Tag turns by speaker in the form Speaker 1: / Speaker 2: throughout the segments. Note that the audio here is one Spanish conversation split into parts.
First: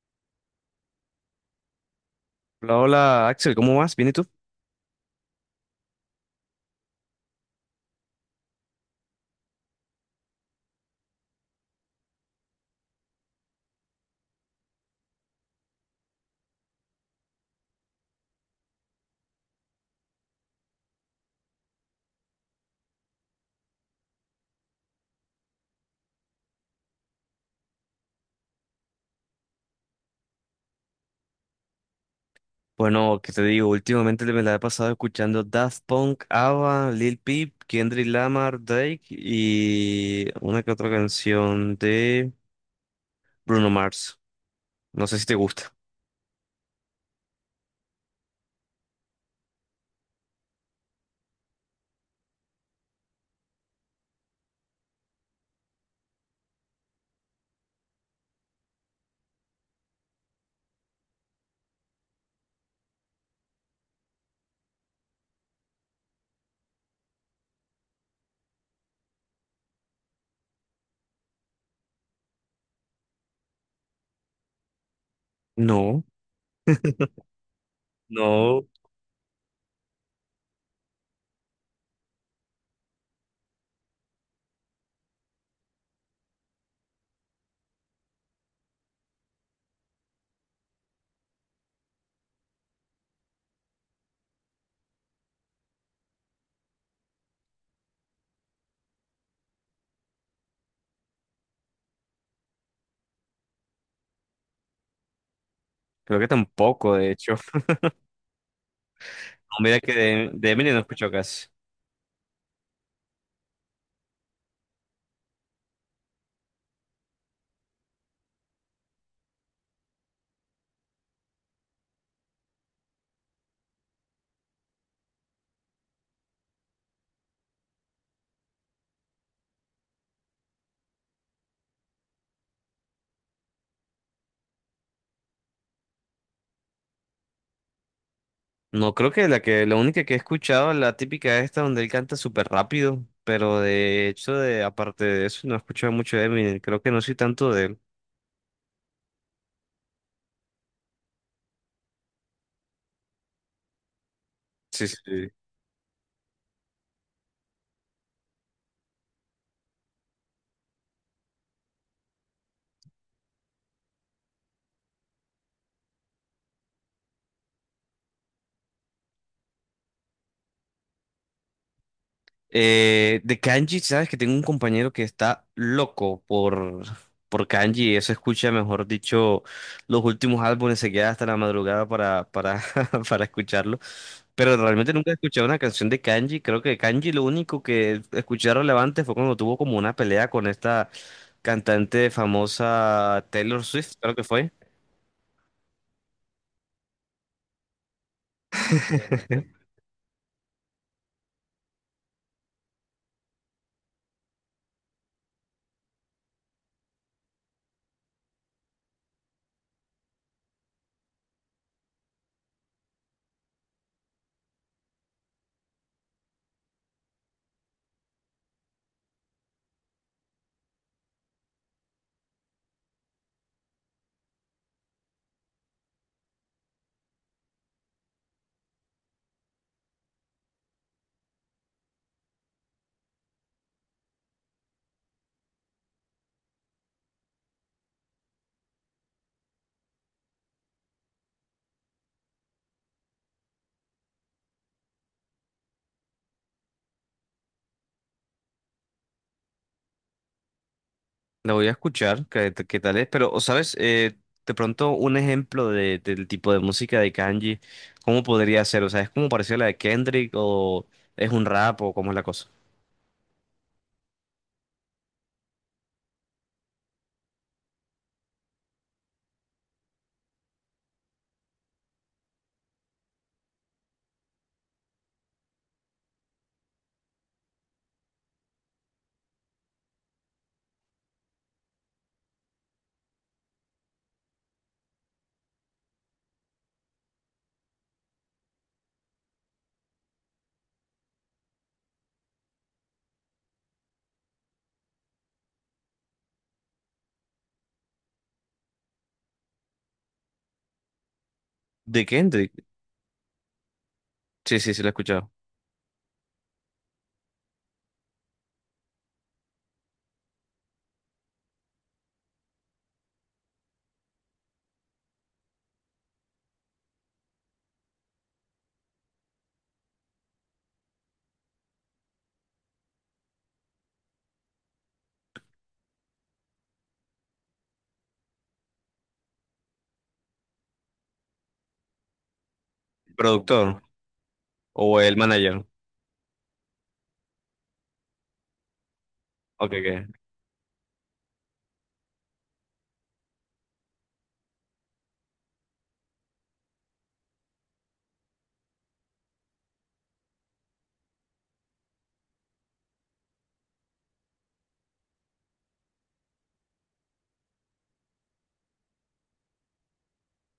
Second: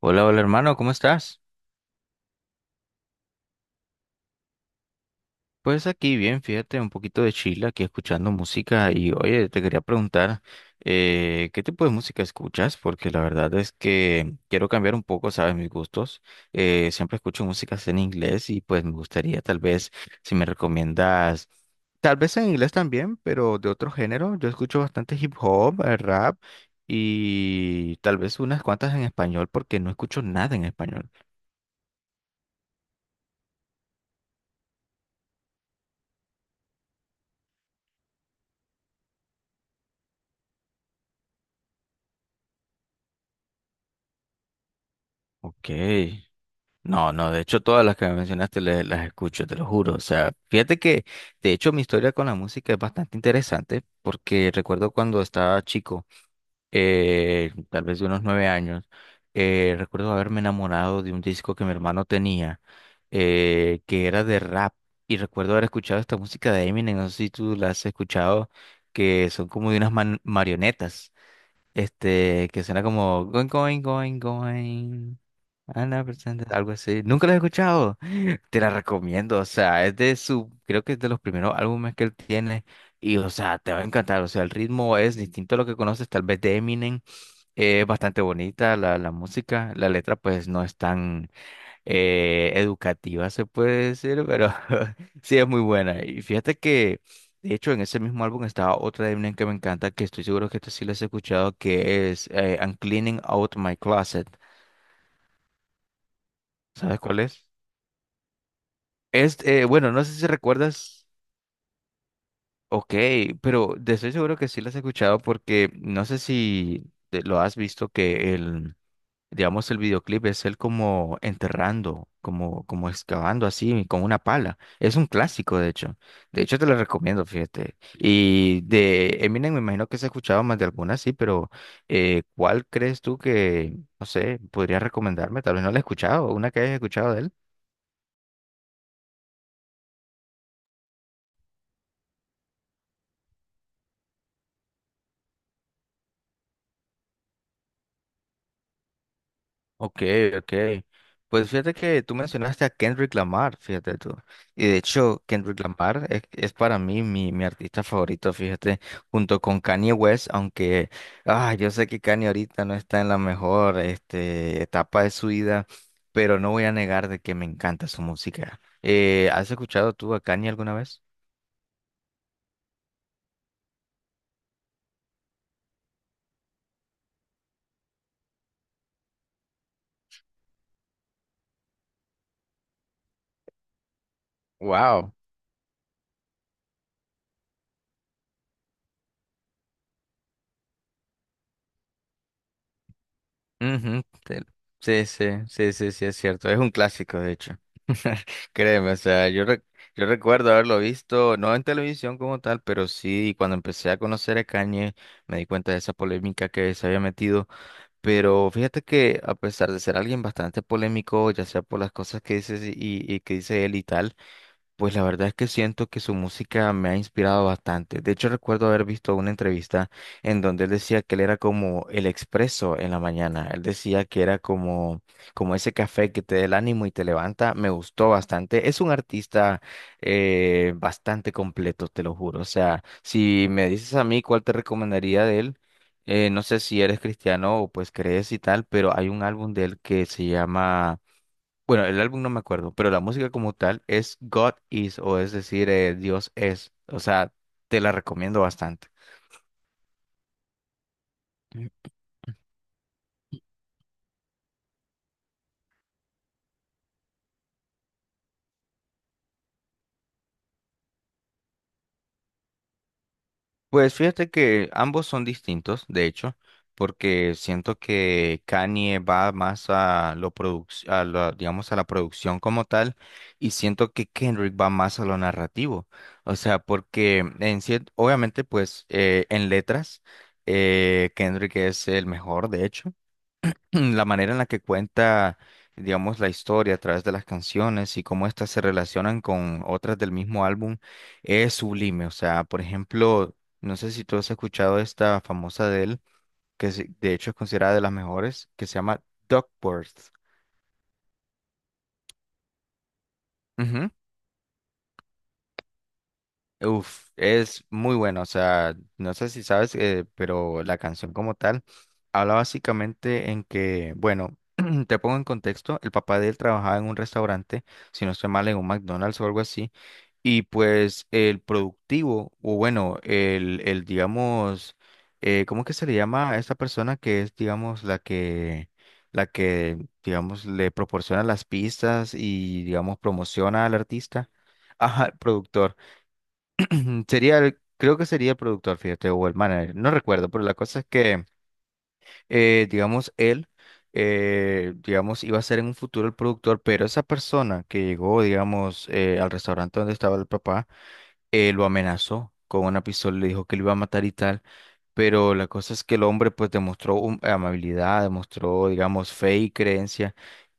Speaker 1: Hola, hola hermano, ¿cómo estás?
Speaker 2: Hola, hola Axel, ¿cómo vas? ¿Bien y tú?
Speaker 1: Pues aquí bien, fíjate, un poquito de chila, aquí escuchando música y oye, te quería preguntar, ¿qué tipo de música escuchas? Porque la verdad es que quiero cambiar un poco, ¿sabes? Mis gustos. Siempre escucho músicas en inglés y pues me gustaría tal vez, si me recomiendas, tal vez en inglés también, pero de otro género. Yo escucho bastante hip hop, rap y tal vez unas cuantas en español porque no escucho nada en español.
Speaker 2: Bueno, ¿qué te digo? Últimamente me la he pasado escuchando Daft Punk, ABBA, Lil Peep, Kendrick Lamar, Drake y una que otra canción de Bruno Mars. No sé si te
Speaker 1: Ok.
Speaker 2: gusta.
Speaker 1: No, no, de hecho todas las que me mencionaste las escucho, te lo juro. O sea, fíjate que de hecho mi historia con la música es bastante interesante porque recuerdo cuando estaba chico, tal vez de unos nueve años, recuerdo haberme enamorado de un disco que mi hermano tenía, que era de rap. Y recuerdo haber escuchado esta música de Eminem, no sé si tú la has escuchado, que son como de unas marionetas. Que suena como going, going, going, going.
Speaker 2: No,
Speaker 1: Ana presente algo así. Nunca lo he escuchado. Te
Speaker 2: no,
Speaker 1: la recomiendo. O sea, es de su, creo que es de los primeros álbumes que él tiene. Y, o sea, te va a encantar. O sea, el ritmo es distinto a lo que conoces, tal vez de Eminem. Es bastante bonita la música. La letra, pues, no es tan educativa, se puede decir, pero sí es muy buena. Y fíjate que, de hecho, en ese mismo álbum estaba otra de Eminem que me encanta, que estoy seguro que esta sí la has escuchado, que es I'm Cleaning Out My Closet.
Speaker 2: creo que tampoco,
Speaker 1: ¿Sabes
Speaker 2: de
Speaker 1: cuál
Speaker 2: hecho.
Speaker 1: es?
Speaker 2: No,
Speaker 1: Es,
Speaker 2: mira que
Speaker 1: bueno, no sé si
Speaker 2: de Eminem no
Speaker 1: recuerdas,
Speaker 2: escucho casi.
Speaker 1: ok, pero de estoy seguro que sí la has escuchado porque no sé si lo has visto que el… Digamos, el videoclip es él como enterrando, como, como excavando así con una pala. Es un clásico, de hecho. De hecho, te lo recomiendo, fíjate. Y de Eminem, me imagino que se ha escuchado más de alguna, sí, pero ¿cuál crees tú que, no sé, podrías recomendarme? Tal vez no la he escuchado, una que hayas escuchado de él.
Speaker 2: No, creo que la única que he escuchado es la típica esta donde él canta súper rápido, pero de hecho, de aparte de eso, no he escuchado mucho de Eminem. Creo que no soy tanto de él.
Speaker 1: Ok, ok. Pues fíjate que tú mencionaste a Kendrick Lamar, fíjate tú. Y de
Speaker 2: Sí, sí,
Speaker 1: hecho,
Speaker 2: sí.
Speaker 1: Kendrick Lamar es para mí mi artista favorito, fíjate, junto con Kanye West, aunque yo sé que Kanye ahorita no está en la mejor este, etapa de su vida, pero no voy a negar de que me encanta su música. ¿Has escuchado tú a Kanye alguna vez?
Speaker 2: De kanji, sabes que tengo un compañero que está loco por kanji, eso escucha, mejor dicho, los últimos álbumes, se queda hasta la madrugada para para escucharlo, pero realmente nunca
Speaker 1: Wow.
Speaker 2: he escuchado una canción de kanji. Creo que kanji lo único que escuché relevante fue cuando tuvo como una pelea con esta cantante famosa Taylor Swift,
Speaker 1: Ujú,
Speaker 2: creo que fue.
Speaker 1: sí, sí, sí, sí, sí, es cierto. Es un clásico, de hecho. Créeme, o sea, yo recuerdo haberlo visto, no en televisión como tal, pero sí, cuando empecé a conocer a Kanye, me di cuenta de esa polémica que se había metido. Pero fíjate que, a pesar de ser alguien bastante polémico, ya sea por las cosas que dices y que dice él y tal, pues la verdad es que siento que su música me ha inspirado bastante. De hecho, recuerdo haber visto una entrevista en donde él decía que él era como el expreso en la mañana. Él decía que era como, como ese café que te da el ánimo y te levanta. Me gustó bastante. Es un artista bastante completo, te lo juro. O sea, si me dices a mí cuál te recomendaría de él, no sé si eres cristiano o pues crees y tal, pero hay un álbum de él que se llama bueno, el álbum no me acuerdo, pero la música como tal es God Is, o es decir, Dios es. O sea, te la recomiendo bastante.
Speaker 2: La voy
Speaker 1: Mm.
Speaker 2: a escuchar, qué, qué tal es, pero, o ¿sabes? De pronto un ejemplo del tipo de música de Kanji, ¿cómo podría ser? O sea, ¿es como parecida a la de Kendrick o es un rap o cómo es la cosa?
Speaker 1: Pues fíjate que ambos son distintos, de hecho, porque siento que Kanye va más a lo a digamos, a la producción como tal, y siento que Kendrick va más a lo narrativo. O sea, porque en obviamente, pues, en letras, Kendrick es el mejor, de hecho la manera en la que cuenta, digamos, la historia a través de las canciones y cómo éstas se relacionan con otras del mismo álbum es sublime. O sea, por ejemplo, no sé si tú has escuchado esta famosa de él, que de hecho es considerada de las mejores, que se llama Duckworth.
Speaker 2: ¿De Kendrick? Sí, sí, sí, lo he escuchado.
Speaker 1: Uf, es muy bueno, o sea, no sé si sabes, pero la canción como tal habla básicamente en que, bueno, te pongo en contexto, el papá de él trabajaba en un restaurante, si no estoy mal, en un McDonald's o algo así, y pues el productivo, o bueno, el digamos, ¿cómo que se le llama a esta persona que es, digamos, la que, digamos, le proporciona las pistas y, digamos, promociona al
Speaker 2: ¿Productor
Speaker 1: artista?
Speaker 2: o
Speaker 1: Ajá,
Speaker 2: el
Speaker 1: el
Speaker 2: manager?
Speaker 1: productor. Ujú, sería el, creo que sería el productor, fíjate, o el
Speaker 2: Ok,
Speaker 1: manager, no
Speaker 2: ok.
Speaker 1: recuerdo, pero la cosa es que, digamos, él, digamos, iba a ser en un futuro el productor, pero esa persona que llegó, digamos, al restaurante donde estaba el papá, lo amenazó con una pistola, le dijo que lo iba a matar y tal. Pero la cosa es que el hombre pues demostró amabilidad, demostró, digamos, fe y creencia,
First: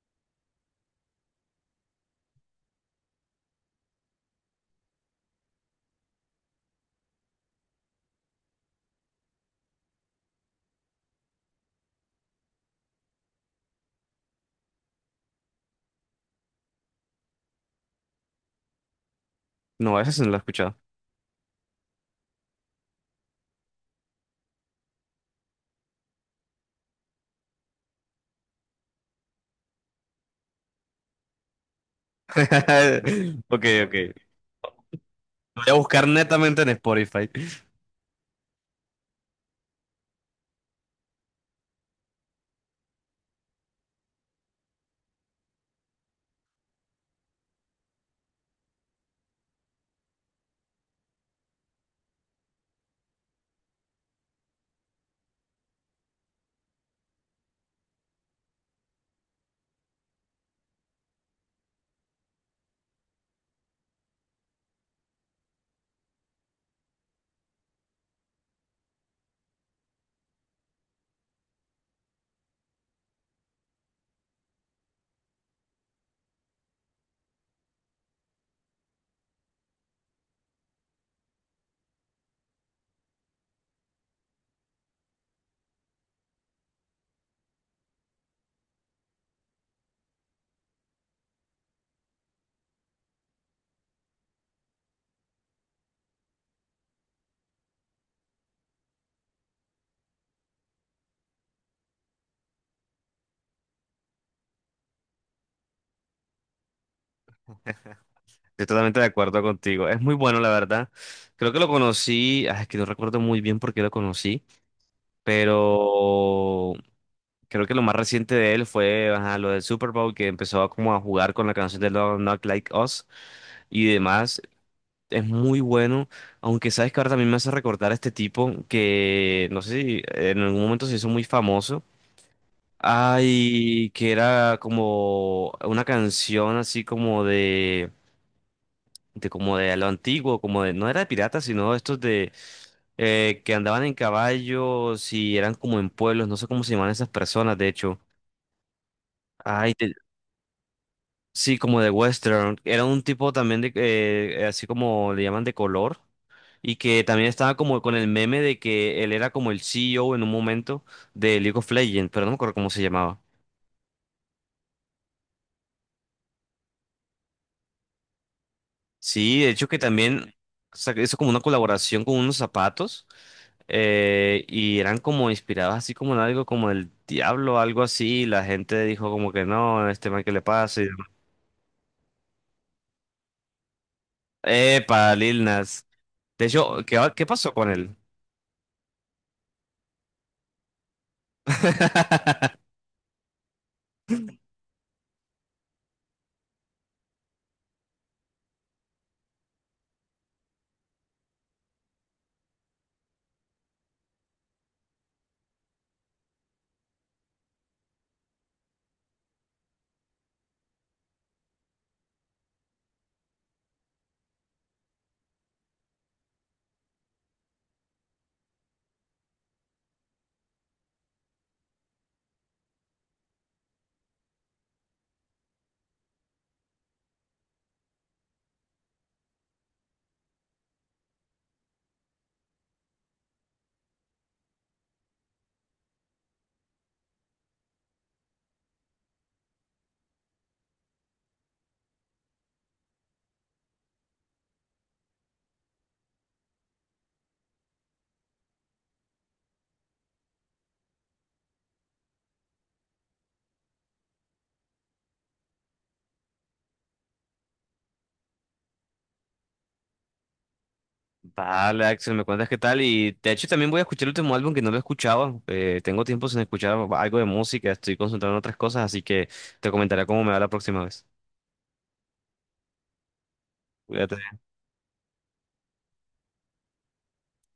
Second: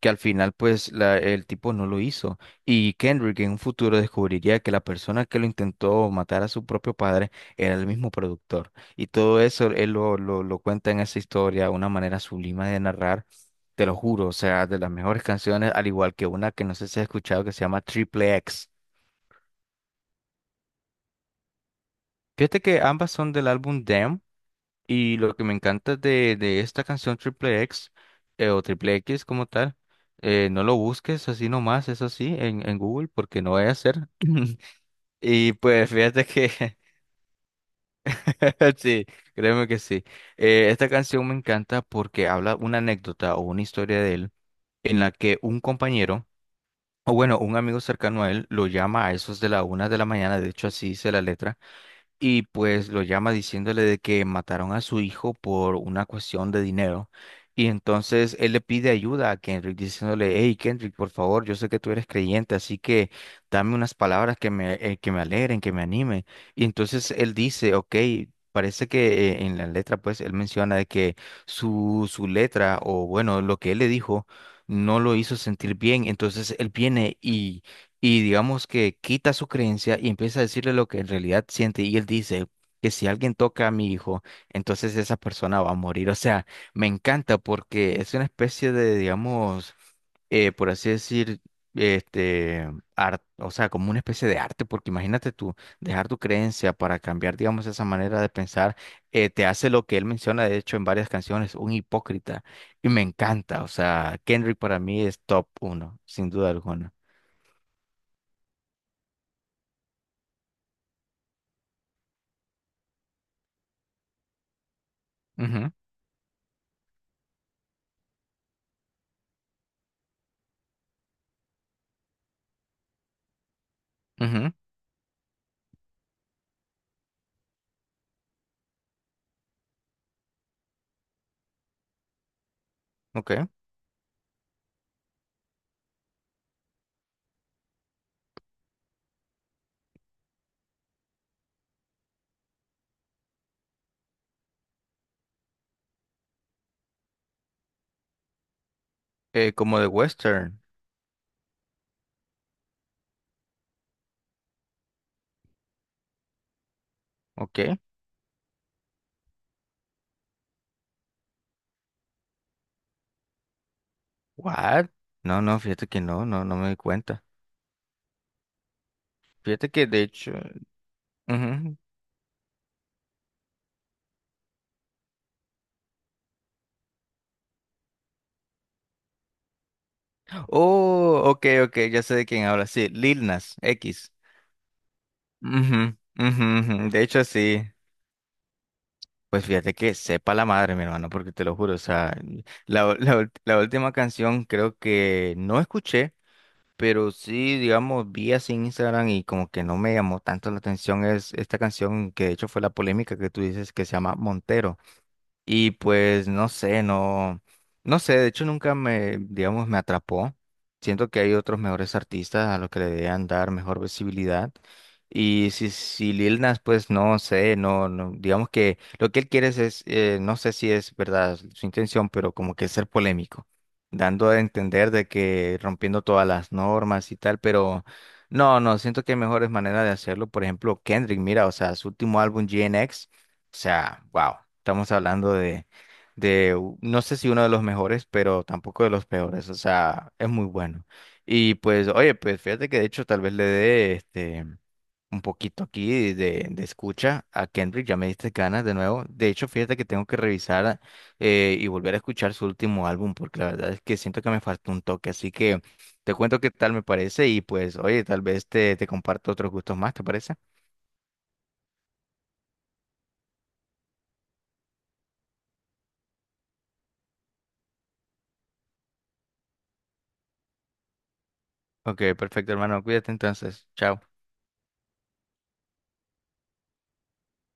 Speaker 1: que al final pues el tipo no lo hizo. Y Kendrick en un futuro descubriría que la persona que lo intentó matar a su propio padre era el mismo productor. Y todo eso él lo cuenta en esa historia, una manera sublime de narrar, te lo juro, o sea, de las mejores canciones, al igual que una que no sé si has escuchado que se llama Triple X.
Speaker 2: No, esa sí no la he escuchado.
Speaker 1: Fíjate que ambas son del álbum Damn. Y lo que me encanta de esta canción Triple X o Triple X como tal, no lo busques así nomás, es así en Google porque no
Speaker 2: Ok,
Speaker 1: vaya a
Speaker 2: ok.
Speaker 1: ser. Y
Speaker 2: Lo voy a
Speaker 1: pues
Speaker 2: buscar
Speaker 1: fíjate
Speaker 2: netamente en
Speaker 1: que
Speaker 2: Spotify.
Speaker 1: sí, créeme que sí. Esta canción me encanta porque habla una anécdota o una historia de él en la que un compañero, o bueno, un amigo cercano a él, lo llama a esos de la una de la mañana, de hecho así dice la letra y pues lo llama diciéndole de que mataron a su hijo por una cuestión de dinero. Y entonces él le pide ayuda a Kendrick diciéndole, hey Kendrick, por favor, yo sé que tú eres creyente, así que dame unas palabras que me que me alegren, que me animen. Y entonces él dice, ok, parece que en la letra, pues él menciona de que su letra, o bueno, lo que él le dijo, no lo hizo sentir bien. Entonces él viene y digamos que quita su creencia y empieza a decirle lo que en realidad siente y él dice que si alguien toca a mi hijo, entonces esa persona va a morir. O sea, me encanta porque es una especie de, digamos, por así decir, este, arte, o sea, como una especie de arte, porque imagínate tú, dejar tu creencia para cambiar, digamos, esa manera de pensar, te hace lo que él menciona, de hecho, en varias canciones, un hipócrita. Y me encanta, o sea, Kendrick para mí es top 1, sin duda alguna.
Speaker 2: Estoy totalmente de acuerdo contigo. Es muy bueno, la verdad. Creo que lo conocí, ah, es que no recuerdo muy bien por qué lo conocí,
Speaker 1: Ujú,
Speaker 2: pero... Creo que lo más reciente de él fue ajá, lo del Super Bowl, que empezó a como a jugar con la canción de Love Not Like Us y demás.
Speaker 1: ujú.
Speaker 2: Es muy bueno, aunque sabes que ahora también me hace recordar a este tipo que no sé si en algún momento se hizo muy famoso.
Speaker 1: Ok.
Speaker 2: Ay, que era como una canción así como de como de lo antiguo, como de, no era de piratas, sino estos de que andaban en caballos y eran como en pueblos, no sé cómo se llaman esas personas, de hecho. Ay,
Speaker 1: Como de western.
Speaker 2: sí, como de western. Era un tipo también de, así como le llaman de color. Y que también estaba
Speaker 1: Ok.
Speaker 2: como con el meme de que él era como el C. E. O. en un momento de League of Legends, pero no me acuerdo cómo se llamaba.
Speaker 1: What? No, no, fíjate que no, no, no me di cuenta.
Speaker 2: Sí, de hecho
Speaker 1: Fíjate
Speaker 2: que
Speaker 1: que de hecho.
Speaker 2: también hizo como una
Speaker 1: Ujú.
Speaker 2: colaboración con unos zapatos y eran como inspirados así como en algo como el diablo, algo así. Y la gente dijo como que no, este man que le pasa. Y demás.
Speaker 1: Oh, ok, ok, ya sé de quién habla. Sí, Lil Nas X.
Speaker 2: Epa, Lil Nas.
Speaker 1: Ujú, ujú,
Speaker 2: De hecho,
Speaker 1: ujú,
Speaker 2: ¿qué,
Speaker 1: de hecho,
Speaker 2: qué pasó
Speaker 1: sí.
Speaker 2: con él?
Speaker 1: Pues fíjate que sepa la madre, mi hermano, porque te lo juro. O sea, la última canción creo que no escuché, pero sí, digamos, vi así en Instagram y como que no me llamó tanto la atención. Es esta canción que de hecho fue la polémica que tú dices que se llama Montero. Y pues no sé, no, no sé, de hecho nunca me, digamos, me atrapó. Siento que hay otros mejores artistas a los que le deberían dar mejor visibilidad. Y si Lil Nas, pues no sé, no, no, digamos que lo que él quiere es, no sé si es verdad su intención, pero como que ser polémico, dando a entender de que rompiendo todas las normas y tal, pero no, no, siento que hay mejores maneras de hacerlo. Por ejemplo, Kendrick, mira, o sea, su último álbum, GNX o sea, wow, estamos hablando de, no sé si uno de los mejores, pero tampoco de los peores, o sea, es muy bueno. Y pues, oye, pues fíjate que de hecho tal vez le dé este, un poquito aquí de escucha a Kendrick, ya me diste ganas de nuevo. De hecho, fíjate que tengo que revisar y volver a escuchar su último álbum, porque la verdad es que siento que me faltó un toque, así que te cuento qué tal me parece y pues, oye, tal vez te comparto otros gustos más, ¿te parece?
Speaker 2: Vale, Axel, me cuentas qué tal. Y de hecho también voy a escuchar el último álbum que no lo escuchaba. Tengo tiempo sin escuchar algo de música, estoy concentrado en otras cosas, así que te comentaré cómo me va la próxima vez.
Speaker 1: Ok, perfecto, hermano, cuídate entonces, chao.
Speaker 2: Cuídate.